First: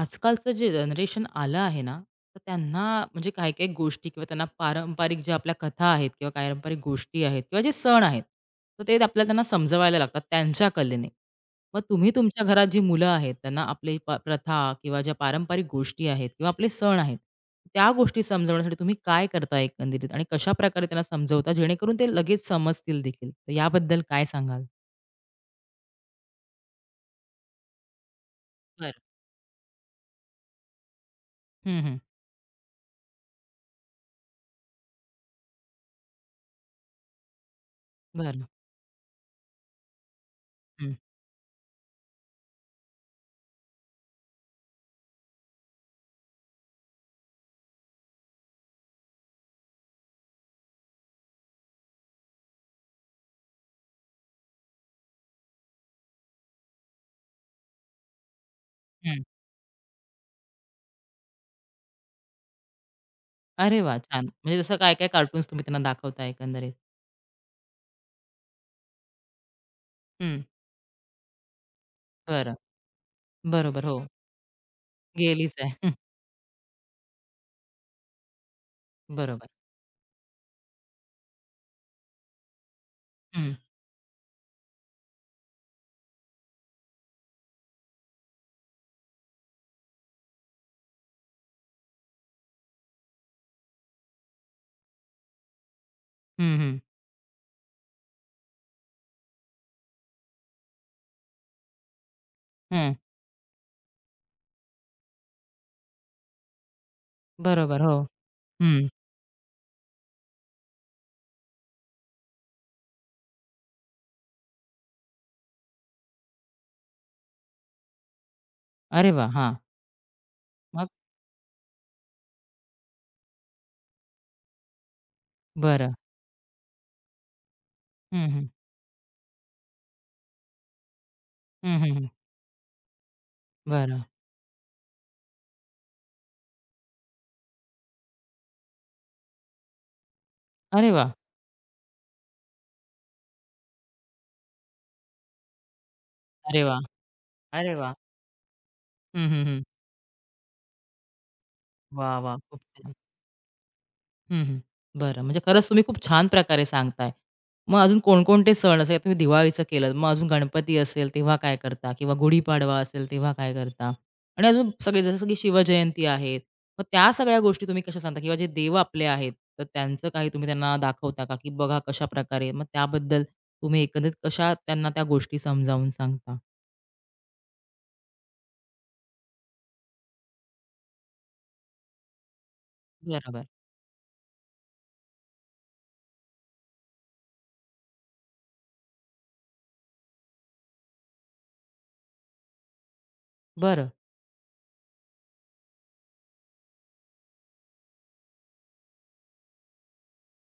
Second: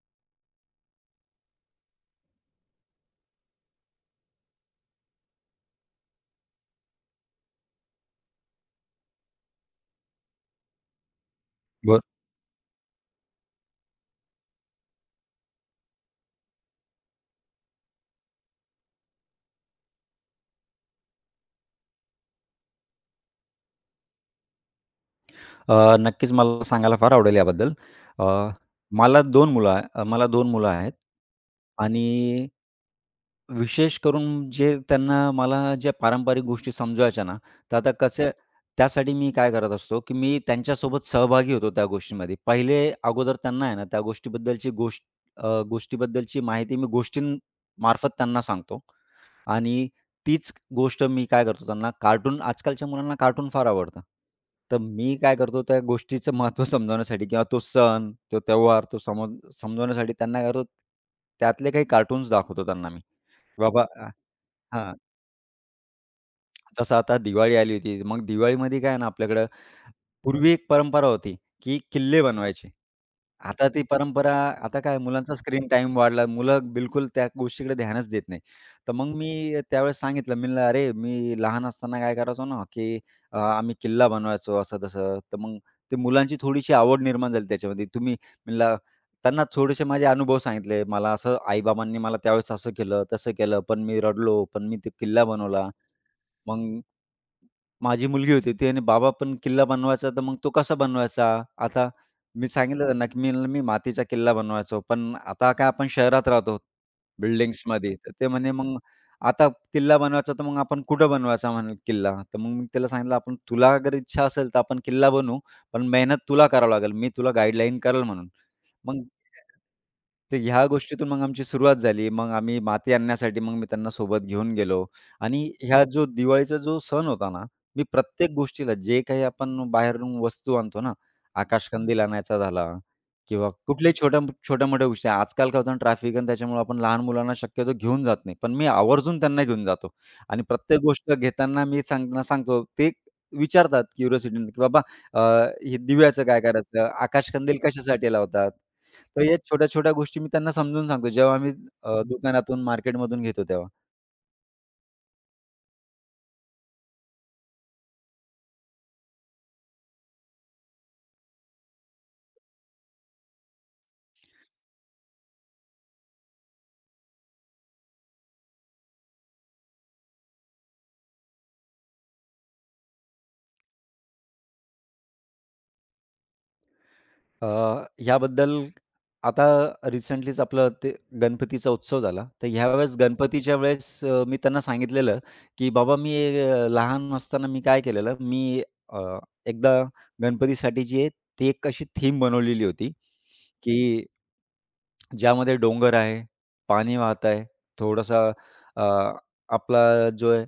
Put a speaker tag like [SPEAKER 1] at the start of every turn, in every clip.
[SPEAKER 1] आजकालचं जे जनरेशन आलं आहे ना, तर त्यांना म्हणजे काही-काही गोष्टी किंवा त्यांना पारंपरिक ज्या आपल्या कथा आहेत किंवा पारंपरिक गोष्टी आहेत किंवा जे सण आहेत, तर ते आपल्याला त्यांना समजवायला लागतात त्यांच्या कलेने. मग
[SPEAKER 2] बरं.
[SPEAKER 1] तुम्ही तुमच्या घरात जी मुलं आहेत, त्यांना आपली प्रथा किंवा ज्या पारंपरिक गोष्टी आहेत किंवा आपले सण आहेत, त्या गोष्टी समजवण्यासाठी तुम्ही काय करता एकंदरीत आणि कशाप्रकारे त्यांना समजवता जेणेकरून ते लगेच समजतील देखील? तर याबद्दल काय सांगाल?
[SPEAKER 2] नक्कीच मला सांगायला फार आवडेल याबद्दल. अ,
[SPEAKER 1] बरं.
[SPEAKER 2] मला 2 मुलं आहेत
[SPEAKER 1] हं, हं.
[SPEAKER 2] आणि विशेष करून जे त्यांना मला ज्या पारंपरिक गोष्टी समजवायच्या ना, तर आता कसं
[SPEAKER 1] बरं.
[SPEAKER 2] त्यासाठी मी काय करत असतो, की मी
[SPEAKER 1] हं,
[SPEAKER 2] त्यांच्यासोबत सहभागी होतो त्या गोष्टींमध्ये. पहिले अगोदर त्यांना आहे ना, त्या गोष्टीबद्दलची गोष्ट अ, गोष्टीबद्दलची माहिती मी गोष्टींमार्फत त्यांना सांगतो आणि तीच गोष्ट मी काय करतो त्यांना कार्टून आजकालच्या मुलांना कार्टून फार आवडतं. तर मी काय करतो त्या गोष्टीचं महत्त्व समजावण्यासाठी किंवा तो सण, तो त्योहार, तो
[SPEAKER 1] हं.
[SPEAKER 2] समज समजवण्यासाठी त्यांना काय करतो त्यातले काही कार्टून्स दाखवतो त्यांना मी. की
[SPEAKER 1] अरे
[SPEAKER 2] बाबा
[SPEAKER 1] वाह! छान. म्हणजे जसं
[SPEAKER 2] हां,
[SPEAKER 1] काय-काय कार्टून्स तुम्ही त्यांना दाखवता एकंदरीत.
[SPEAKER 2] जसं आता दिवाळी आली होती. मग दिवाळीमध्ये काय आहे ना आपल्याकडं
[SPEAKER 1] हं.
[SPEAKER 2] पूर्वी एक परंपरा होती, की किल्ले
[SPEAKER 1] बरं.
[SPEAKER 2] बनवायचे. आता ती
[SPEAKER 1] बरोबर. हो.
[SPEAKER 2] परंपरा आता काय मुलांचा
[SPEAKER 1] गेलीच
[SPEAKER 2] स्क्रीन
[SPEAKER 1] आहे. हं.
[SPEAKER 2] टाईम वाढला. मुलं बिलकुल त्या गोष्टीकडे ध्यानच देत नाही. तर मग
[SPEAKER 1] बरोबर.
[SPEAKER 2] मी त्यावेळेस सांगितलं, मी म्हणलं, "अरे, मी लहान असताना काय करायचो ना, की
[SPEAKER 1] हं.
[SPEAKER 2] आम्ही किल्ला बनवायचो असं-तसं." तर मग ते मुलांची थोडीशी आवड निर्माण झाली त्याच्यामध्ये. तुम्ही म्हणला त्यांना थोडेसे माझे अनुभव सांगितले. मला असं आई-बाबांनी मला त्यावेळेस असं केलं, तसं केलं. पण मी रडलो, पण मी ते किल्ला बनवला.
[SPEAKER 1] हं, हं.
[SPEAKER 2] मग माझी मुलगी होती, तिने, "बाबा पण किल्ला बनवायचा, तर मग तो कसा बनवायचा?" आता मी सांगितलं
[SPEAKER 1] हं.
[SPEAKER 2] त्यांना, की "मी मातीचा किल्ला बनवायचो, पण आता काय आपण शहरात राहतो,
[SPEAKER 1] बरोबर. हो.
[SPEAKER 2] बिल्डिंग्समध्ये." तर ते म्हणे, "मग
[SPEAKER 1] हं.
[SPEAKER 2] आता किल्ला बनवायचा, तर मग आपण कुठं बनवायचा म्हणे किल्ला?" तर मग मी त्याला सांगितलं, "आपण तुला अगर इच्छा असेल, तर आपण किल्ला बनवू, पण मेहनत तुला करावं लागेल. मी तुला गाईडलाईन करेल म्हणून." मग
[SPEAKER 1] अरे वा हां.
[SPEAKER 2] तर ह्या
[SPEAKER 1] मग?
[SPEAKER 2] गोष्टीतून मग आमची सुरुवात झाली. मग आम्ही माती आणण्यासाठी मग मी त्यांना सोबत घेऊन गेलो आणि ह्या
[SPEAKER 1] बरं.
[SPEAKER 2] जो दिवाळीचा जो सण होता ना, मी
[SPEAKER 1] हं,
[SPEAKER 2] प्रत्येक
[SPEAKER 1] हं.
[SPEAKER 2] गोष्टीला जे काही आपण बाहेरून वस्तू आणतो ना,
[SPEAKER 1] हं, हं,
[SPEAKER 2] आकाशकंदील
[SPEAKER 1] हं.
[SPEAKER 2] आणायचा झाला किंवा कुठल्याही
[SPEAKER 1] बरं.
[SPEAKER 2] छोट्या छोट्या-मोठ्या गोष्टी. आजकाल काय होतं ट्रॅफिक आणि त्याच्यामुळे आपण लहान मुलांना शक्यतो घेऊन जात नाही. पण मी आवर्जून त्यांना घेऊन जातो आणि प्रत्येक
[SPEAKER 1] अरे वा.
[SPEAKER 2] गोष्ट घेताना मी सांगताना सांगतो. ते विचारतात क्युरिओसिटीने, की "बाबा अ, हे दिव्याचं काय
[SPEAKER 1] अरे वा.
[SPEAKER 2] करायचं? आकाशकंदील
[SPEAKER 1] अरे वा.
[SPEAKER 2] कशासाठी लावतात?" तर
[SPEAKER 1] हं,
[SPEAKER 2] या
[SPEAKER 1] हं, हं.
[SPEAKER 2] छोट्या-छोट्या गोष्टी मी त्यांना समजून सांगतो जेव्हा आम्ही अ, हं.
[SPEAKER 1] वाह, वाह! खूप
[SPEAKER 2] दुकानातून,
[SPEAKER 1] छान.
[SPEAKER 2] मार्केटमधून घेतो तेव्हा.
[SPEAKER 1] हं, हं. बरं. म्हणजे खरंच तुम्ही खूप छान प्रकारे सांगताय. मग अजून कोणकोणते सण असे तुम्ही दिवाळीचं केलं, मग अजून गणपती असेल तेव्हा काय करता? किंवा गुढीपाडवा असेल तेव्हा काय करता? आणि अजून सगळे जसं की शिवजयंती आहे, मग त्या सगळ्या गोष्टी तुम्ही कशा सांगता? किंवा जे देव आपले आहेत, तर त्यांचं काही तुम्ही त्यांना दाखवता का? की बघा कशाप्रकारे मग त्याबद्दल तुम्ही एकंदरीत कशा त्यांना त्या गोष्टी समजावून सांगता?
[SPEAKER 2] अ, ह्याबद्दल आता रिसेंटलीच आपलं ते गणपतीचा उत्सव झाला. तर ह्यावेळेस
[SPEAKER 1] बरोबर.
[SPEAKER 2] गणपतीच्या वेळेस मी त्यांना सांगितलेलं, की "बाबा मी लहान असताना मी काय केलेलं, अ, एकदा गणपतीसाठी जी आहे ती एक अशी थीम बनवलेली होती, की
[SPEAKER 1] बरं.
[SPEAKER 2] ज्यामध्ये डोंगर आहे, पाणी वाहत आहे, थोडासा अ, आपला जो आहे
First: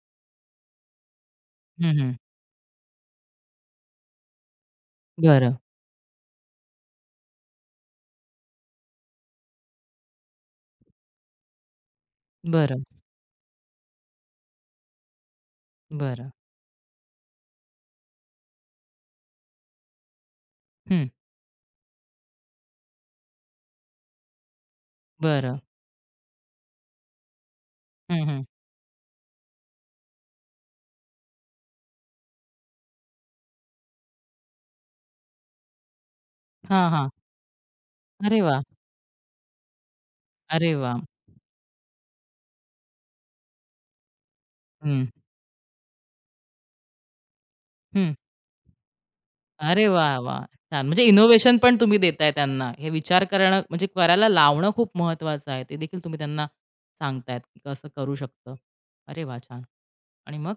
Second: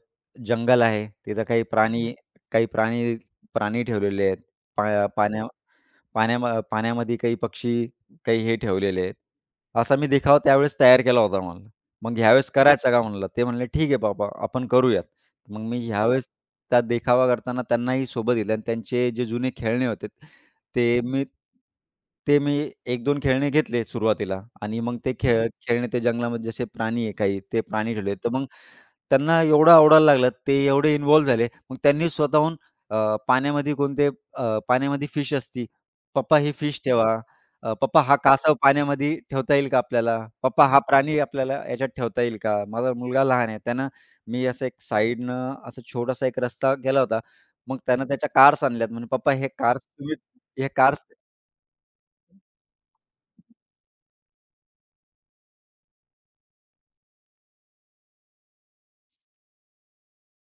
[SPEAKER 2] जंगल आहे, तिथं काही
[SPEAKER 1] हं, हं.
[SPEAKER 2] प्राणी काही प्राणी प्राणी ठेवलेले आहेत. पा पाण्या
[SPEAKER 1] बरं.
[SPEAKER 2] पाण्याम पाण्यामध्ये काही पक्षी, काही हे ठेवलेले आहेत. असा मी देखावा त्यावेळेस तयार केला होता म्हणलं. मग ह्यावेळेस
[SPEAKER 1] बरं.
[SPEAKER 2] करायचा का म्हणलं? ते म्हणले, "ठीक आहे बाबा, आपण करूयात." मग मी ह्यावेळेस
[SPEAKER 1] बरं.
[SPEAKER 2] त्या देखावा करताना त्यांनाही सोबत घेतलं आणि त्यांचे जे जुने खेळणे होते, ते
[SPEAKER 1] हं.
[SPEAKER 2] मी ते मी 1-2 खेळणे घेतले सुरुवातीला आणि मग ते खेळ
[SPEAKER 1] बरं.
[SPEAKER 2] खेळणे ते जंगलामध्ये जसे प्राणी आहे काही, ते प्राणी ठेवले.
[SPEAKER 1] हं,
[SPEAKER 2] तर
[SPEAKER 1] हं.
[SPEAKER 2] मग त्यांना एवढं आवडायला लागलं, ते एवढे इन्व्हॉल्व झाले. मग त्यांनी स्वतःहून अ, पाण्यामध्ये कोणते अ, पाण्यामध्ये फिश असती. "पप्पा ही फिश
[SPEAKER 1] हां,
[SPEAKER 2] ठेवा."
[SPEAKER 1] हां.
[SPEAKER 2] "पप्पा हा
[SPEAKER 1] अरे
[SPEAKER 2] कासव
[SPEAKER 1] वाह!
[SPEAKER 2] पाण्यामध्ये ठेवता येईल का आपल्याला? पप्पा
[SPEAKER 1] अरे
[SPEAKER 2] हा
[SPEAKER 1] वाह!
[SPEAKER 2] प्राणी आपल्याला याच्यात ठेवता येईल का?" माझा मुलगा लहान आहे. त्यानं मी असं एक
[SPEAKER 1] हं,
[SPEAKER 2] साइडनं असा छोटासा एक रस्ता केला होता. मग त्यानं
[SPEAKER 1] हं.
[SPEAKER 2] त्याच्या कार्स आणल्यात म्हणे, "पप्पा हे
[SPEAKER 1] अरे
[SPEAKER 2] कार्स
[SPEAKER 1] वा
[SPEAKER 2] तुम्ही
[SPEAKER 1] वा.
[SPEAKER 2] हे
[SPEAKER 1] छान.
[SPEAKER 2] कार्स."
[SPEAKER 1] म्हणजे इनोव्हेशन पण तुम्ही देताय त्यांना. हे विचार करणं म्हणजे करायला लावणं खूप महत्वाचं आहे. ते देखील तुम्ही त्यांना सांगतायत, की कसं करू शकतं. अरे वा छान. आणि मग?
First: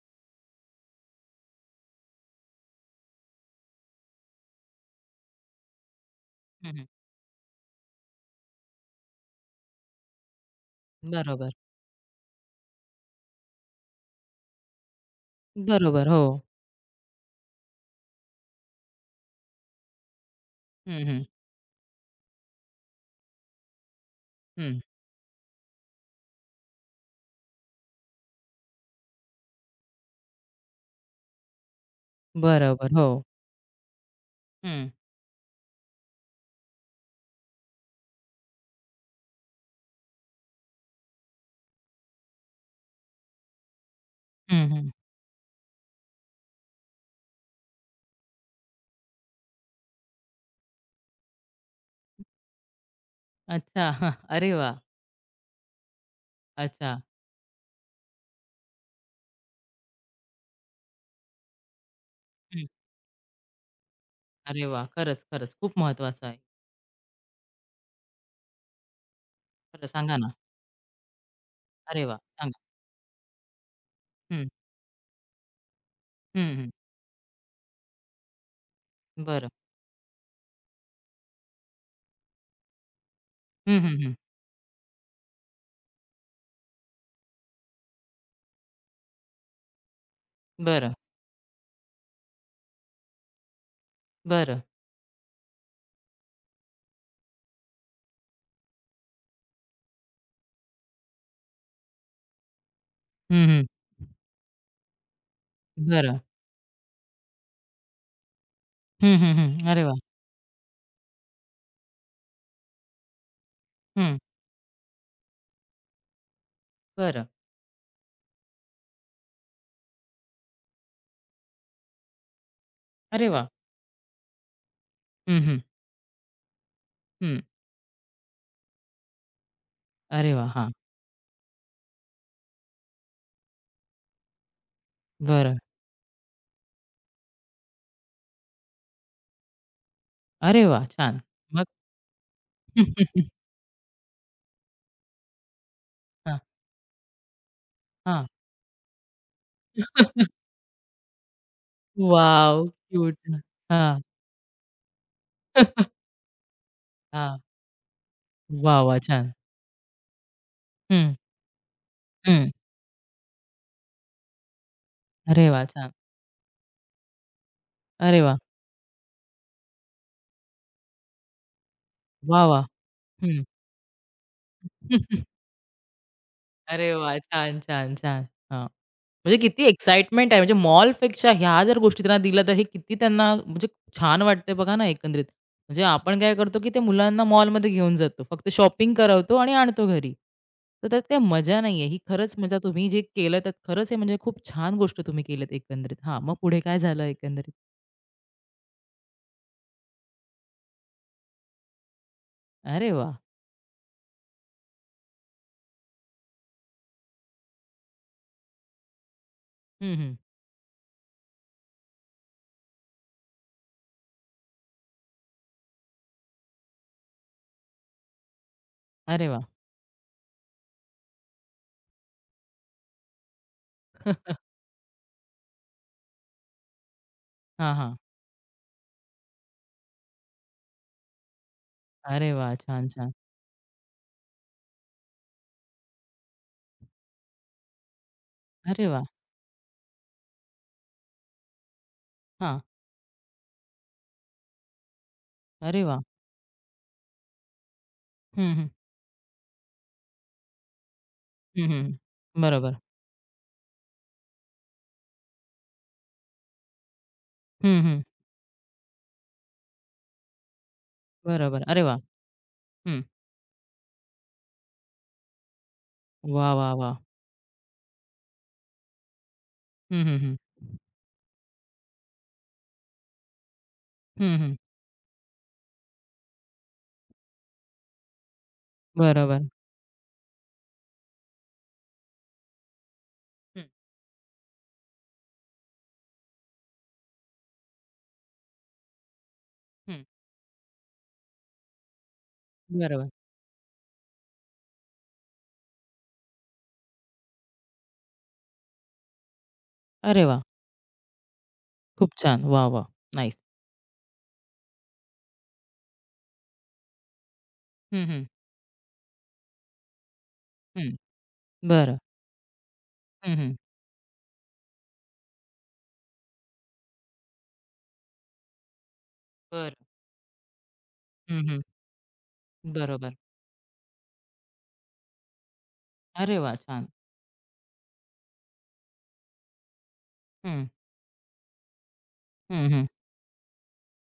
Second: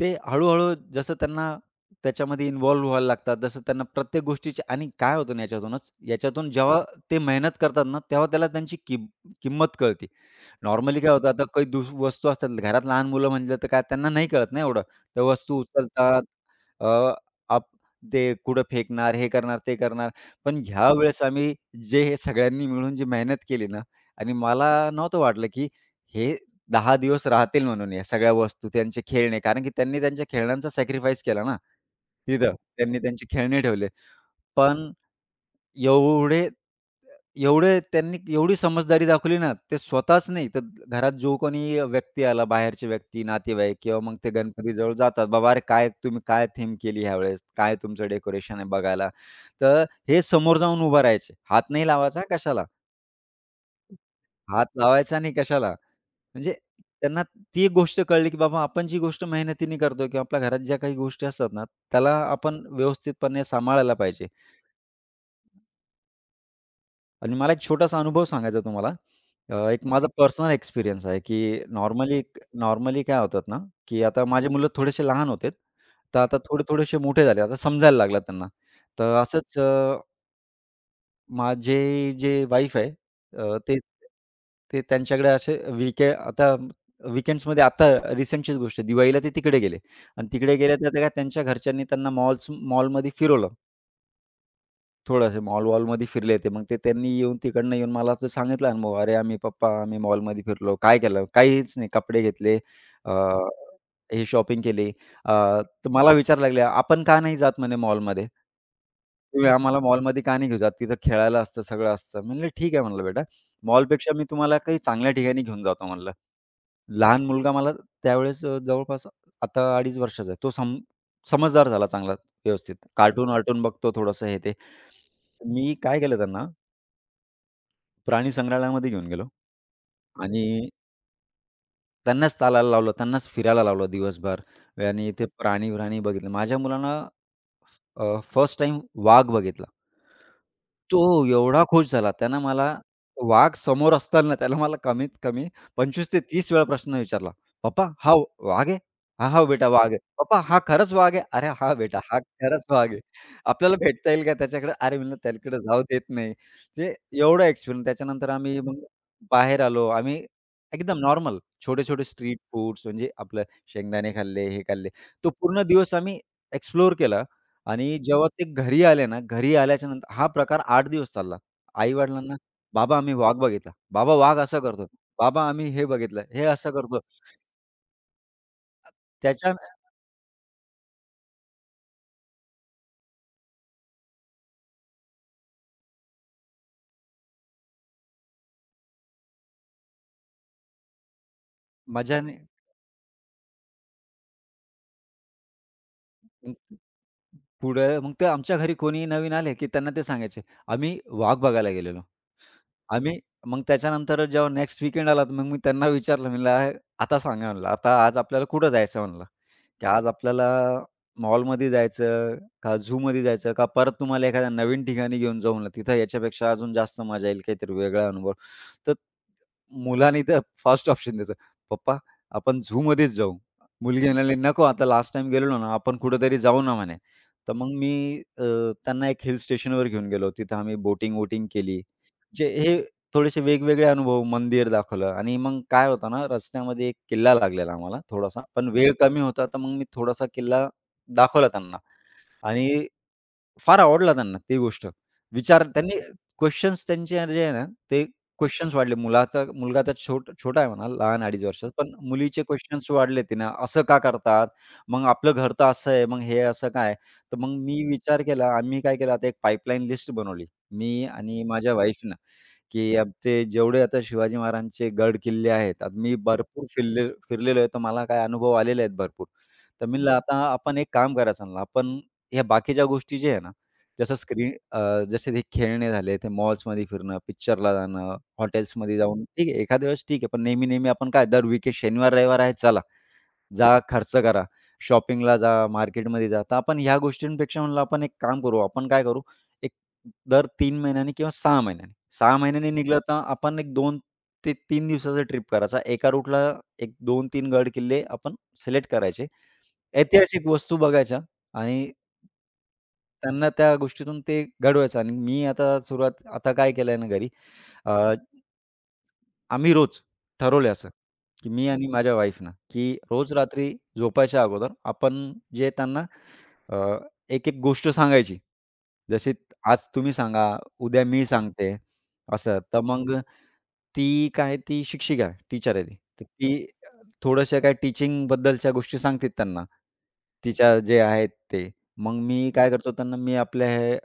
[SPEAKER 2] ते हळू-हळू जसं त्यांना त्याच्यामध्ये इन्व्हॉल्व व्हायला लागतात, जसं त्यांना प्रत्येक गोष्टीची आणि काय होतं ना याच्यातूनच, याच्यातून
[SPEAKER 1] हं,
[SPEAKER 2] जेव्हा
[SPEAKER 1] हं.
[SPEAKER 2] ते मेहनत करतात ना, तेव्हा त्याला त्यांची किंमत कळते. नॉर्मली काय होतं आता
[SPEAKER 1] बरोबर.
[SPEAKER 2] काही दुस वस्तू असतात, घरात लहान मुलं म्हटलं तर काय त्यांना नाही कळत ना एवढं. त्या वस्तू
[SPEAKER 1] बरोबर. हो.
[SPEAKER 2] उचलतात, अ, आप ते कुठं फेकणार, हे करणार, ते करणार. पण ह्या
[SPEAKER 1] हं,
[SPEAKER 2] वेळेस
[SPEAKER 1] हं.
[SPEAKER 2] आम्ही जे हे सगळ्यांनी मिळून जी मेहनत केली ना आणि मला
[SPEAKER 1] हं.
[SPEAKER 2] नव्हतं वाटलं, की हे 10 दिवस राहतील म्हणून या सगळ्या वस्तू, त्यांचे खेळणे. कारण की त्यांनी त्यांच्या खेळण्यांचा सॅक्रिफाईस केला ना तिथं.
[SPEAKER 1] बरोबर.
[SPEAKER 2] त्यांनी
[SPEAKER 1] हो.
[SPEAKER 2] त्यांचे खेळणे ठेवले.
[SPEAKER 1] हं.
[SPEAKER 2] पण एवढे एवढे त्यांनी एवढी समजदारी दाखवली ना, ते स्वतःच नाही तर घरात जो कोणी व्यक्ती आला, बाहेरची व्यक्ती, नातेवाईक किंवा मग ते
[SPEAKER 1] हं, हं.
[SPEAKER 2] गणपतीजवळ जातात. "बाबा अरे काय तुम्ही काय थीम केली ह्यावेळेस? काय तुमचं डेकोरेशन आहे बघायला?" तर हे समोर जाऊन उभं राहायचे. हात नाही लावायचा कशाला,
[SPEAKER 1] अच्छा. हा, अरे
[SPEAKER 2] हात
[SPEAKER 1] वा.
[SPEAKER 2] लावायचा नाही कशाला. म्हणजे
[SPEAKER 1] अच्छा.
[SPEAKER 2] त्यांना ती एक गोष्ट कळली, की बाबा आपण जी गोष्ट मेहनतीने करतो किंवा आपल्या घरात ज्या काही गोष्टी असतात ना, त्याला आपण
[SPEAKER 1] हं.
[SPEAKER 2] व्यवस्थितपणे सांभाळायला पाहिजे.
[SPEAKER 1] अरे वाह! खरंच, खरंच खूप महत्वाचं आहे.
[SPEAKER 2] आणि मला एक छोटासा अनुभव सांगायचा तुम्हाला. एक
[SPEAKER 1] खरं
[SPEAKER 2] माझा
[SPEAKER 1] सांगा ना.
[SPEAKER 2] पर्सनल एक्सपिरियन्स आहे, की
[SPEAKER 1] अरे वा.
[SPEAKER 2] नॉर्मली
[SPEAKER 1] सांगा.
[SPEAKER 2] नॉर्मली काय होतात ना, की आता
[SPEAKER 1] हं.
[SPEAKER 2] माझे मुलं थोडेसे लहान होते. तर आता
[SPEAKER 1] हं, हं.
[SPEAKER 2] थोडे-थोडेसे मोठे झाले. आता समजायला लागला त्यांना. तर
[SPEAKER 1] बरं.
[SPEAKER 2] असंच माझे जे वाईफ आहे अ, ते
[SPEAKER 1] हं, हं, हं.
[SPEAKER 2] ते त्यांच्याकडे असे वीके आता वीकेंड्समध्ये आता रिसेंटचीच गोष्ट आहे. दिवाळीला ते तिकडे गेले आणि तिकडे गेले तर
[SPEAKER 1] बरं.
[SPEAKER 2] त्या त्यांच्या घरच्यांनी त्यांना मॉलमध्ये फिरवलं.
[SPEAKER 1] बरं.
[SPEAKER 2] थोडंसं मॉल-वॉलमध्ये फिरले ते. मग ते त्यांनी येऊन तिकडनं येऊन मला तो सांगितला अनुभव, "अरे, आम्ही पप्पा आम्ही मॉलमध्ये फिरलो." काय केलं? काहीच नाही. कपडे घेतले, अ,
[SPEAKER 1] हं, हं.
[SPEAKER 2] हे शॉपिंग केली. अ, तर मला
[SPEAKER 1] बरं.
[SPEAKER 2] विचारायला लागले, "आपण का नाही जात?" म्हणे मॉलमध्ये.
[SPEAKER 1] हं, हं,
[SPEAKER 2] "तुम्ही
[SPEAKER 1] हं.
[SPEAKER 2] आम्हाला
[SPEAKER 1] अरे वाह!
[SPEAKER 2] मॉलमध्ये का नाही घेऊन जात? तिथं खेळायला असतं, सगळं असतं." म्हणलं, "ठीक आहे," म्हणलं, "बेटा. मॉलपेक्षा
[SPEAKER 1] हं.
[SPEAKER 2] मी तुम्हाला काही चांगल्या ठिकाणी घेऊन जातो," म्हणलं. लहान
[SPEAKER 1] बरं.
[SPEAKER 2] मुलगा मला त्यावेळेस जवळपास आता 2.5 वर्षाचा आहे. तो सम समजदार झाला चांगला व्यवस्थित.
[SPEAKER 1] अरे वाह!
[SPEAKER 2] कार्टून-वार्टून बघतो थोडंसं हे ते.
[SPEAKER 1] हं, हं.
[SPEAKER 2] मी काय केलं त्यांना
[SPEAKER 1] हं.
[SPEAKER 2] प्राणी संग्रहालयामध्ये घेऊन गेलो
[SPEAKER 1] अरे
[SPEAKER 2] आणि
[SPEAKER 1] वाह! हां.
[SPEAKER 2] त्यांनाच चालायला लावलं, त्यांनाच फिरायला लावलं दिवसभर आणि ते
[SPEAKER 1] बरं.
[SPEAKER 2] प्राणी-प्राणी बघितले. माझ्या मुलांना फर्स्ट टाईम वाघ बघितला.
[SPEAKER 1] अरे वाह!
[SPEAKER 2] तो
[SPEAKER 1] छान.
[SPEAKER 2] एवढा
[SPEAKER 1] मग?
[SPEAKER 2] खुश झाला. त्यानं मला वाघ समोर असताना त्याला मला कमीत कमी 25 ते
[SPEAKER 1] हां,
[SPEAKER 2] 30 वेळा प्रश्न विचारला. "पप्पा हा
[SPEAKER 1] हां.
[SPEAKER 2] वाघ आहे?" "हां, हां बेटा वाघ आहे." "पप्पा हा खरंच वाघ आहे?" "अरे हां बेटा, हा खरंच
[SPEAKER 1] वॉव!
[SPEAKER 2] वाघ आहे.
[SPEAKER 1] क्यूट.
[SPEAKER 2] आपल्याला
[SPEAKER 1] हां.
[SPEAKER 2] भेटता येईल का त्याच्याकडे?" "अरे," म्हणलं, "त्याकडे जाऊ देत नाही." म्हणजे
[SPEAKER 1] हां.
[SPEAKER 2] एवढा एक्सपिरियन्स. त्याच्यानंतर आम्ही मग
[SPEAKER 1] वाह, वाह! छान.
[SPEAKER 2] बाहेर आलो. आम्ही एकदम
[SPEAKER 1] हं,
[SPEAKER 2] नॉर्मल छोटे-छोटे स्ट्रीट
[SPEAKER 1] हं.
[SPEAKER 2] फूड्स म्हणजे आपलं शेंगदाणे खाल्ले, हे खाल्ले. तो
[SPEAKER 1] अरे
[SPEAKER 2] पूर्ण
[SPEAKER 1] वाह! छान.
[SPEAKER 2] दिवस आम्ही एक्सप्लोर केला. आणि
[SPEAKER 1] अरे
[SPEAKER 2] जेव्हा
[SPEAKER 1] वाह!
[SPEAKER 2] ते घरी आले ना, घरी आल्याच्या नंतर हा प्रकार 8 दिवस चालला. आई-वडिलांना,
[SPEAKER 1] वाह, वाह!
[SPEAKER 2] "बाबा आम्ही वाघ
[SPEAKER 1] हं.
[SPEAKER 2] बघितला. बाबा वाघ असं करतो. बाबा आम्ही हे बघितलं, हे असं
[SPEAKER 1] अरे
[SPEAKER 2] करतो."
[SPEAKER 1] वाह! छान, छान, छान. हां. म्हणजे
[SPEAKER 2] त्याच्या
[SPEAKER 1] किती एक्साइटमेंट आहे. म्हणजे मॉलपेक्षा ह्या जर गोष्टी त्यांना दिल्या, तर हे किती त्यांना म्हणजे छान वाटते बघा ना एकंदरीत. म्हणजे आपण काय करतो, की ते मुलांना मॉलमध्ये घेऊन जातो. फक्त शॉपिंग करवतो आणि आणतो घरी. तर त्यात काही मजा नाही आहे. ही खरंच
[SPEAKER 2] मजाने
[SPEAKER 1] म्हणजे तुम्ही जे केलं त्यात खरंच हे म्हणजे खूप छान गोष्ट तुम्ही केलीत एकंदरीत. हां, मग पुढे काय झालं एकंदरीत?
[SPEAKER 2] पुढं मग ते आमच्या घरी कोणी नवीन आले, की त्यांना ते सांगायचे. आम्ही वाघ बघायला गेलेलो.
[SPEAKER 1] अरे वाह!
[SPEAKER 2] आम्ही मग त्याच्यानंतर जेव्हा नेक्स्ट वीकेंड आला, तर मग मी त्यांना विचारलं म्हणलं, "आता सांगा," म्हणलं, "आता आज आपल्याला कुठं जायचं?" म्हणलं, की
[SPEAKER 1] हं,
[SPEAKER 2] "आज
[SPEAKER 1] हं.
[SPEAKER 2] आपल्याला मॉलमध्ये जायचं का झूमध्ये जायचं का परत तुम्हाला एखाद्या नवीन ठिकाणी घेऊन जाऊ म्हणलं, तिथं याच्यापेक्षा अजून जास्त मजा येईल, काहीतरी वेगळा अनुभव." तर
[SPEAKER 1] अरे वाह! हां,
[SPEAKER 2] मुलांनी तर फर्स्ट ऑप्शन द्यायचं, "पप्पा आपण झूमध्येच जाऊ." मुलगी म्हणाली, "नको आता लास्ट टाईम गेलेलो ना, आपण कुठेतरी जाऊ ना," म्हणे. तर मग मी
[SPEAKER 1] हां.
[SPEAKER 2] अ, त्यांना एक हिल स्टेशनवर घेऊन गेलो. तिथं आम्ही बोटिंग-वोटिंग केली.
[SPEAKER 1] अरे
[SPEAKER 2] जे
[SPEAKER 1] वाह!
[SPEAKER 2] हे
[SPEAKER 1] छान, छान.
[SPEAKER 2] थोडेसे वेगवेगळे अनुभव, मंदिर दाखवलं आणि मग काय होतं ना, रस्त्यामध्ये एक किल्ला लागलेला आम्हाला थोडासा, पण
[SPEAKER 1] अरे
[SPEAKER 2] वेळ
[SPEAKER 1] वाह!
[SPEAKER 2] कमी होता, तर मग मी थोडासा किल्ला दाखवला त्यांना
[SPEAKER 1] हां.
[SPEAKER 2] आणि फार आवडला त्यांना ती गोष्ट. विचार
[SPEAKER 1] अरे
[SPEAKER 2] त्यांनी
[SPEAKER 1] वाह!
[SPEAKER 2] क्वेशन्स त्यांचे जे आहे ना, ते
[SPEAKER 1] हं, हं.
[SPEAKER 2] क्वेशन्स वाढले. मुलगा तर छोटा आहे म्हणा, लहान अडीच
[SPEAKER 1] हं,
[SPEAKER 2] वर्षाचा.
[SPEAKER 1] हं.
[SPEAKER 2] पण मुलीचे
[SPEAKER 1] बरोबर.
[SPEAKER 2] क्वेशन्स वाढले तिनं, "असं का करतात? मग आपलं घर तर असं आहे, मग हे असं काय?" तर मग
[SPEAKER 1] हं,
[SPEAKER 2] मी
[SPEAKER 1] हं.
[SPEAKER 2] विचार केला, आम्ही काय केलं, आता एक पाईपलाईन लिस्ट बनवली. मी आणि
[SPEAKER 1] बरोबर.
[SPEAKER 2] माझ्या
[SPEAKER 1] अरे वाह!
[SPEAKER 2] वाईफनं, की
[SPEAKER 1] हं.
[SPEAKER 2] आमचे जेवढे आता शिवाजी महाराजांचे गड-किल्ले आहेत. आता मी
[SPEAKER 1] वाह,
[SPEAKER 2] भरपूर
[SPEAKER 1] वाह, वाह!
[SPEAKER 2] फिरलेलो आहे, तर मला काय अनुभव आलेले आहेत भरपूर. तर मी
[SPEAKER 1] हं,
[SPEAKER 2] म्हणलं,
[SPEAKER 1] हं, हं.
[SPEAKER 2] "आता आपण एक काम करायचं म्हणलं, आपण ह्या बाकीच्या गोष्टी ज्या आहे ना." जसं
[SPEAKER 1] हं, हं.
[SPEAKER 2] जसे ते खेळणे झाले, ते मॉल्समध्ये फिरणं, पिक्चरला जाणं, हॉटेल्समध्ये जाऊन
[SPEAKER 1] बरोबर.
[SPEAKER 2] ठीक आहे, एखाद्या वेळेस ठीक आहे. पण नेहमी-नेहमी आपण काय दर वीकेंड शनिवार, रविवार आहे चला,
[SPEAKER 1] हं,
[SPEAKER 2] जा खर्च करा, शॉपिंगला जा, मार्केटमध्ये जा. तर आपण ह्या गोष्टींपेक्षा म्हणलं आपण एक काम करू, आपण काय करू, एक
[SPEAKER 1] हं.
[SPEAKER 2] दर 3 महिन्यांनी किंवा 6 महिन्यांनी निघालं
[SPEAKER 1] बरोबर.
[SPEAKER 2] तर आपण एक 2 ते 3 दिवसाचा ट्रिप करायचा. एका रूटला एक 2-3 गड किल्ले आपण सिलेक्ट करायचे.
[SPEAKER 1] अरे वाह!
[SPEAKER 2] ऐतिहासिक वस्तू बघायच्या आणि
[SPEAKER 1] खूप छान. वाह, वाह! नाईस.
[SPEAKER 2] त्यांना त्या गोष्टीतून ते घडवायचं आणि मी आता सुरुवात आता काय केलंय ना घरी, अ,
[SPEAKER 1] हं, हं.
[SPEAKER 2] आम्ही रोज ठरवलंय
[SPEAKER 1] हं.
[SPEAKER 2] असं, की मी आणि
[SPEAKER 1] बरं.
[SPEAKER 2] माझ्या वाईफनं, की रोज
[SPEAKER 1] हं, हं.
[SPEAKER 2] रात्री झोपायच्या अगोदर आपण जे त्यांना अ, एक-एक गोष्ट सांगायची. जशी
[SPEAKER 1] बरं.
[SPEAKER 2] आज तुम्ही सांगा, उद्या मी
[SPEAKER 1] हं, हं.
[SPEAKER 2] सांगते, असं. तर मग
[SPEAKER 1] बरोबर.
[SPEAKER 2] ती काय ती शिक्षिका आहे, टीचर आहे ती. तर
[SPEAKER 1] अरे वाह!
[SPEAKER 2] ती
[SPEAKER 1] छान.
[SPEAKER 2] थोड्याशा काय टीचिंगबद्दलच्या गोष्टी सांगते त्यांना.
[SPEAKER 1] हं.
[SPEAKER 2] तिच्या जे आहेत ते. मग मी
[SPEAKER 1] हं,
[SPEAKER 2] काय
[SPEAKER 1] हं.
[SPEAKER 2] करतो त्यांना मी आपल्या हे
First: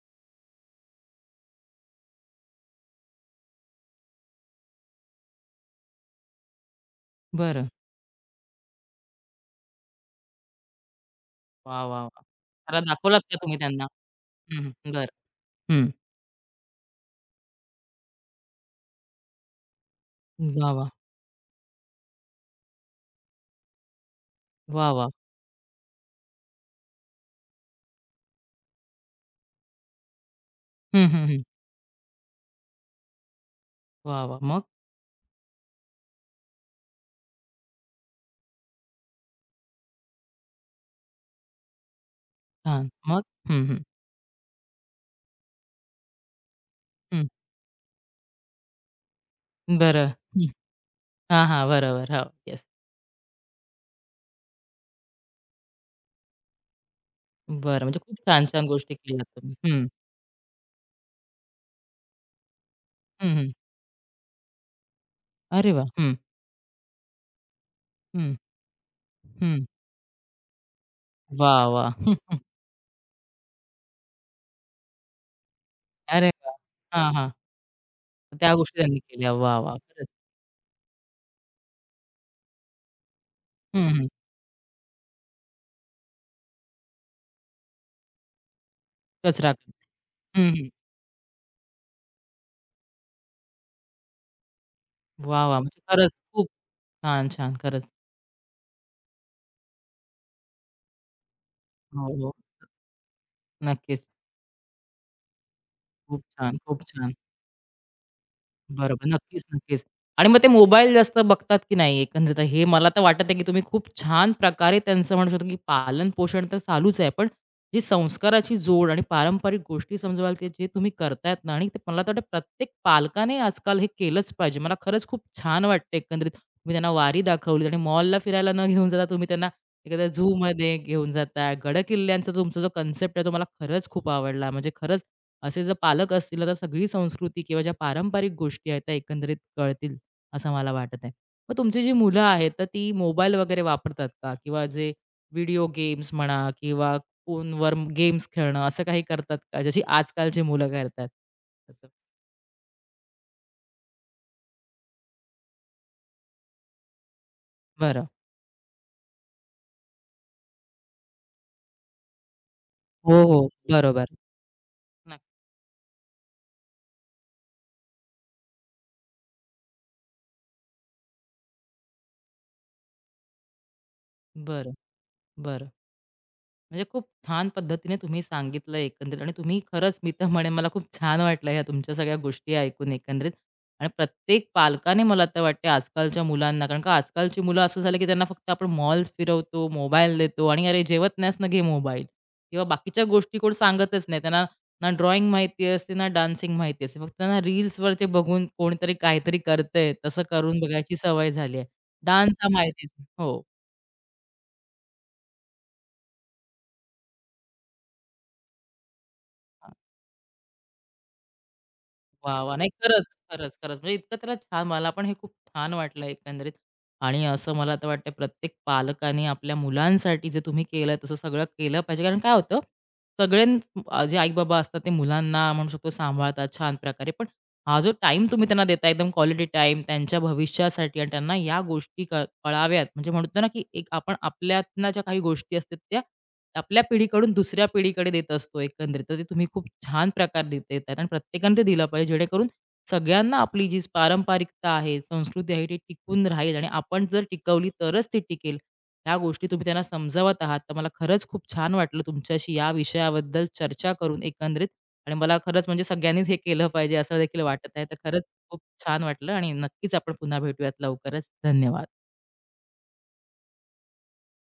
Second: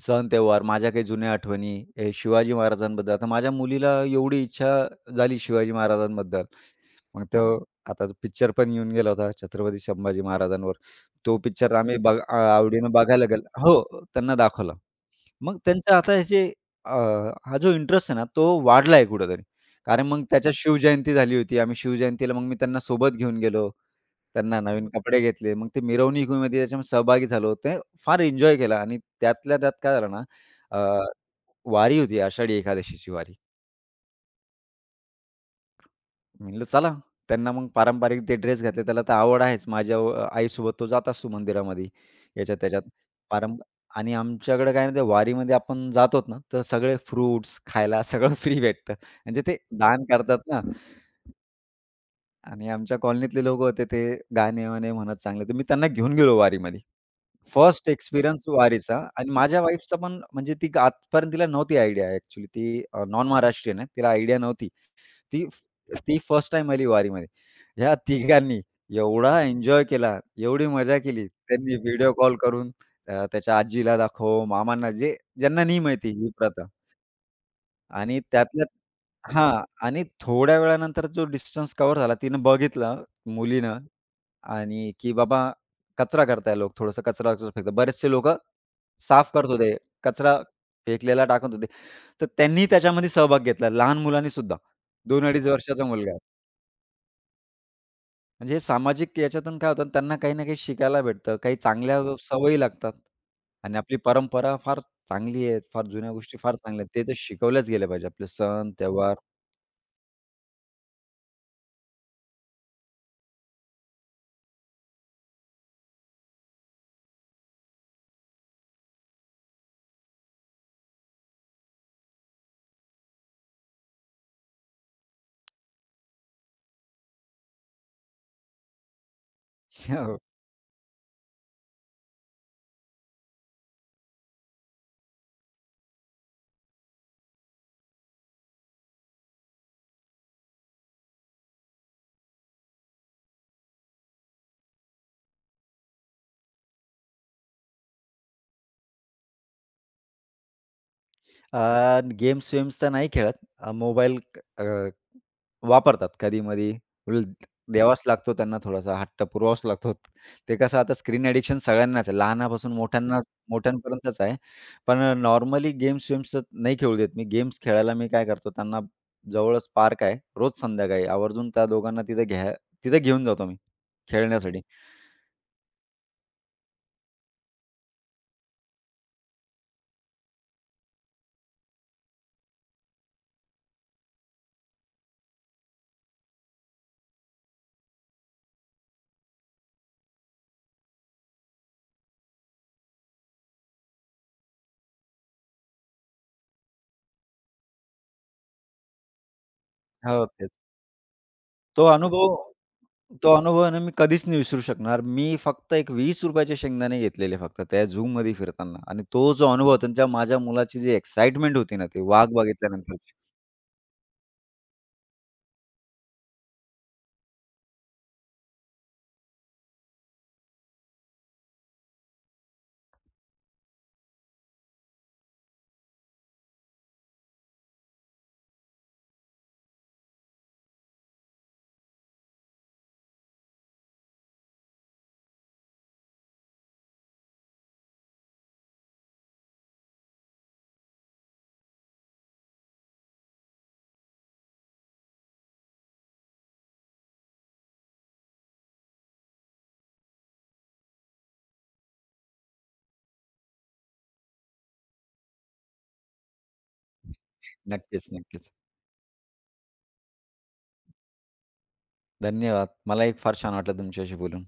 [SPEAKER 2] सण त्योहार, माझ्या काही जुन्या आठवणी, हे शिवाजी महाराजांबद्दल. आता माझ्या मुलीला एवढी इच्छा झाली शिवाजी महाराजांबद्दल. मग तो
[SPEAKER 1] बरं.
[SPEAKER 2] आता तो पिक्चर पण येऊन गेला होता छत्रपती संभाजी महाराजांवर. तो पिक्चर
[SPEAKER 1] वाह,
[SPEAKER 2] आम्ही
[SPEAKER 1] वाह, वाह! जरा
[SPEAKER 2] आवडीनं
[SPEAKER 1] दाखवलात
[SPEAKER 2] बघायला
[SPEAKER 1] का तुम्ही
[SPEAKER 2] गेलो हो,
[SPEAKER 1] त्यांना?
[SPEAKER 2] त्यांना
[SPEAKER 1] हं,
[SPEAKER 2] दाखवला.
[SPEAKER 1] हं. बरं.
[SPEAKER 2] मग
[SPEAKER 1] हं.
[SPEAKER 2] त्यांचं आता हे जे अ, हा जो इंटरेस्ट आहे ना, तो वाढला आहे कुठेतरी. कारण मग त्याच्या
[SPEAKER 1] वाह, वाह!
[SPEAKER 2] शिवजयंती झाली होती. आम्ही शिवजयंतीला मग मी त्यांना सोबत घेऊन गेलो. त्यांना नवीन
[SPEAKER 1] वाह, वाह!
[SPEAKER 2] कपडे घेतले. मग ते मिरवणुकीमध्ये त्याच्यामध्ये सहभागी झालो. ते फार एन्जॉय केला आणि त्यातल्या त्यात काय झालं ना, अ,
[SPEAKER 1] हं, हं, हं.
[SPEAKER 2] वारी होती आषाढी एकादशीची वारी.
[SPEAKER 1] वाह, वाह! मग?
[SPEAKER 2] म्हणलं चला. त्यांना मग पारंपरिक ते ड्रेस घातले. त्याला तर आवड आहेच. माझ्या आईसोबत तो जात असतो मंदिरामध्ये, याच्यात त्याच्यात.
[SPEAKER 1] छान. मग?
[SPEAKER 2] पारं
[SPEAKER 1] हं, हं.
[SPEAKER 2] आणि आमच्याकडे काय म्हणते वारीमध्ये आपण जातो ना, तर सगळे
[SPEAKER 1] हं.
[SPEAKER 2] फ्रुट्स खायला सगळं फ्री भेटतं. म्हणजे ते दान
[SPEAKER 1] बरं.
[SPEAKER 2] करतात
[SPEAKER 1] हं.
[SPEAKER 2] ना
[SPEAKER 1] हां, हां. बरोबर. हो. येस.
[SPEAKER 2] आणि आमच्या कॉलनीतले लोकं होते ते गाणे-वाणे म्हणत चांगले. तर मी त्यांना घेऊन गेलो वारीमध्ये.
[SPEAKER 1] बरं.
[SPEAKER 2] फर्स्ट
[SPEAKER 1] म्हणजे खूप
[SPEAKER 2] एक्सपिरियन्स
[SPEAKER 1] छान-छान गोष्टी
[SPEAKER 2] वारीचा
[SPEAKER 1] केल्यात
[SPEAKER 2] आणि माझ्या
[SPEAKER 1] तुम्ही. हं.
[SPEAKER 2] वाईफचा पण म्हणजे आजपर्यंत तिला नव्हती आयडिया ॲक्चुअली. ती नॉन
[SPEAKER 1] हं, हं.
[SPEAKER 2] महाराष्ट्रीयन आहे. तिला आयडिया नव्हती. ती
[SPEAKER 1] अरे वाह! हं,
[SPEAKER 2] ती फर्स्ट टाईम आली वारीमध्ये. ह्या
[SPEAKER 1] हं,
[SPEAKER 2] तिघांनी एवढा
[SPEAKER 1] हं.
[SPEAKER 2] एन्जॉय केला, एवढी मजा केली.
[SPEAKER 1] वाह,
[SPEAKER 2] त्यांनी
[SPEAKER 1] वाह!
[SPEAKER 2] व्हिडिओ
[SPEAKER 1] हं,
[SPEAKER 2] कॉल करून त्याच्या आजीला दाखव, मामांना जे ज्यांना नाही माहिती
[SPEAKER 1] अरे
[SPEAKER 2] ही
[SPEAKER 1] वाह!
[SPEAKER 2] प्रथा
[SPEAKER 1] हां, हां.
[SPEAKER 2] आणि
[SPEAKER 1] त्या
[SPEAKER 2] त्यातल्या
[SPEAKER 1] गोष्टी त्यांनी केल्या. वाह,
[SPEAKER 2] हां
[SPEAKER 1] वाह!
[SPEAKER 2] आणि
[SPEAKER 1] खरंच.
[SPEAKER 2] थोड्या वेळानंतर जो डिस्टन्स कव्हर झाला, तिनं बघितलं मुलीनं
[SPEAKER 1] हं, हं.
[SPEAKER 2] आणि की बाबा कचरा करताय लोक, थोडंसं कचरा कचरा फेकतात. बरेचसे लोकं साफ करत
[SPEAKER 1] कचरा
[SPEAKER 2] होते,
[SPEAKER 1] करणे.
[SPEAKER 2] कचरा
[SPEAKER 1] हं, हं.
[SPEAKER 2] फेकलेला टाकत होते. तर त्यांनी त्याच्यामध्ये सहभाग घेतला, लहान मुलांनीसुद्धा. 2
[SPEAKER 1] वाह,
[SPEAKER 2] अडीच
[SPEAKER 1] वाह! म्हणजे
[SPEAKER 2] वर्षाचा
[SPEAKER 1] खरंच
[SPEAKER 2] मुलगा.
[SPEAKER 1] खूप छान, छान. खरंच.
[SPEAKER 2] म्हणजे हे सामाजिक याच्यातून काय होतं त्यांना काही ना काही शिकायला भेटतं, काही चांगल्या
[SPEAKER 1] हो, हो.
[SPEAKER 2] सवयी लागतात. आणि आपली
[SPEAKER 1] नक्कीच.
[SPEAKER 2] परंपरा फार चांगली आहे, फार जुन्या
[SPEAKER 1] खूप
[SPEAKER 2] गोष्टी फार
[SPEAKER 1] छान, खूप
[SPEAKER 2] चांगल्या आहेत. ते तर
[SPEAKER 1] छान.
[SPEAKER 2] शिकवल्याच गेल्या पाहिजे. आपले सण,
[SPEAKER 1] बरोबर.
[SPEAKER 2] त्योहार.
[SPEAKER 1] नक्कीच, नक्कीच. आणि मग ते मोबाईल जास्त बघतात की नाही एकंदरीत हे मला तर वाटत आहे, की तुम्ही खूप छान प्रकारे त्यांचं म्हणू शकतो, की पालन-पोषण तर चालूच आहे. पण जी संस्काराची जोड आणि पारंपरिक गोष्टी समजवाल ते जे तुम्ही करतायत ना आणि ते मला तर वाटतं प्रत्येक पालकाने आजकाल हे केलंच पाहिजे. मला खरंच खूप छान वाटतं एकंदरीत. तुम्ही त्यांना वारी दाखवली आणि मॉलला फिरायला न घेऊन जाता तुम्ही त्यांना एखाद्या
[SPEAKER 2] हो.
[SPEAKER 1] झूमध्ये घेऊन जाताय. गड-किल्ल्यांचा तुमचा जो कन्सेप्ट आहे तो मला खरंच खूप आवडला. म्हणजे खरंच असे जर पालक असतील तर सगळी संस्कृती किंवा ज्या पारंपरिक गोष्टी आहेत त्या एकंदरीत कळतील असं मला वाटत आहे. मग तुमची जी मुलं आहेत तर ती मोबाईल वगैरे वापरतात का? किंवा जे व्हिडिओ गेम्स म्हणा किंवा फोनवर गेम्स खेळणं असं काही करतात का? जशी आजकालची मुलं करतात. असं.
[SPEAKER 2] गेम्स-वेम्स तर नाही खेळत. मोबाईल वापरतात कधी-मधी. उल द्यावाच
[SPEAKER 1] बरं.
[SPEAKER 2] लागतो त्यांना थोडासा हट्ट पुरवावाच लागतो. ते कसं आता स्क्रीन ॲडिक्शन सगळ्यांनाच आहे. लहानापासून मोठ्यांना
[SPEAKER 1] हो, हो. बरोबर.
[SPEAKER 2] मोठ्यांपर्यंतच आहे. पण
[SPEAKER 1] नक्की.
[SPEAKER 2] नॉर्मली गेम्स-वेम्स तर नाही खेळू देत मी. गेम्स खेळायला मी काय करतो, त्यांना जवळच पार्क आहे. रोज संध्याकाळी आवर्जून त्या दोघांना तिथे घेऊन जातो मी खेळण्यासाठी.
[SPEAKER 1] बरं, बरं. म्हणजे खूप छान पद्धतीने तुम्ही सांगितलं एकंदरीत आणि तुम्ही खरंच मी तर म्हणेन मला खूप छान वाटलं ह्या तुमच्या सगळ्या गोष्टी ऐकून एकंदरीत आणि प्रत्येक पालकाने मला तर वाटते आजकालच्या मुलांना कारण का आजकालची मुलं असं झालं की त्यांना फक्त आपण मॉल्स फिरवतो मोबाईल देतो आणि अरे जेवत नाहीस ना घे मोबाईल किंवा बाकीच्या गोष्टी कोण सांगतच नाही त्यांना ना ड्रॉइंग माहिती असते ना डान्सिंग माहिती असते फक्त त्यांना रील्सवर ते बघून कोणीतरी काहीतरी करतंय तसं
[SPEAKER 2] हो, तेच.
[SPEAKER 1] करून बघायची सवय झाली आहे
[SPEAKER 2] तो
[SPEAKER 1] डान्स
[SPEAKER 2] अनुभव
[SPEAKER 1] हा माहितीच
[SPEAKER 2] तो
[SPEAKER 1] हो
[SPEAKER 2] अनुभव आहे ना मी कधीच नाही विसरू शकणार. मी फक्त एक 20 चे शेंगदाणे घेतलेले फक्त त्या झूमध्ये फिरताना आणि तो जो अनुभव होता त्या माझ्या मुलाची जी एक्साइटमेंट होती ना, ती वाघ
[SPEAKER 1] वाह! वाह! नाही खरंच,
[SPEAKER 2] बघितल्यानंतरची.
[SPEAKER 1] खरंच, खरंच. म्हणजे इतकं त्याला छान मला पण हे खूप छान वाटलं एकंदरीत आणि असं मला तर वाटतं प्रत्येक पालकाने आपल्या मुलांसाठी जे तुम्ही केलं तसं सगळं केलं पाहिजे. कारण काय होतं सगळ्यां जे आई-बाबा असतात ते मुलांना म्हणू शकतो सांभाळतात छान प्रकारे. पण हा जो टाईम तुम्ही त्यांना देता एकदम क्वालिटी टाईम त्यांच्या भविष्यासाठी आणि त्यांना या गोष्टी कळाव्यात म्हणजे म्हणतो ना, की एक आपण आपल्यातनं ज्या काही गोष्टी असतात त्या आपल्या पिढीकडून दुसऱ्या पिढीकडे देत असतो एकंदरीत. तर ते तुम्ही खूप छान प्रकारे देतायत आणि प्रत्येकाने ते दिलं पाहिजे जेणेकरून सगळ्यांना आपली जी पारंपरिकता आहे, संस्कृती आहे, ती टिकून राहील आणि आपण जर टिकवली तरच ती टिकेल. ह्या गोष्टी तुम्ही त्यांना समजावत आहात. तर मला खरंच खूप छान वाटलं तुमच्याशी या विषयाबद्दल चर्चा करून एकंदरीत आणि मला खरंच म्हणजे सगळ्यांनीच हे केलं पाहिजे असं देखील वाटत आहे. तर
[SPEAKER 2] नक्कीच,
[SPEAKER 1] खरंच
[SPEAKER 2] नक्कीच.
[SPEAKER 1] खूप छान वाटलं आणि नक्कीच आपण पुन्हा भेटूयात लवकरच. धन्यवाद.
[SPEAKER 2] धन्यवाद. मलाही फार छान वाटलं तुमच्याशी बोलून.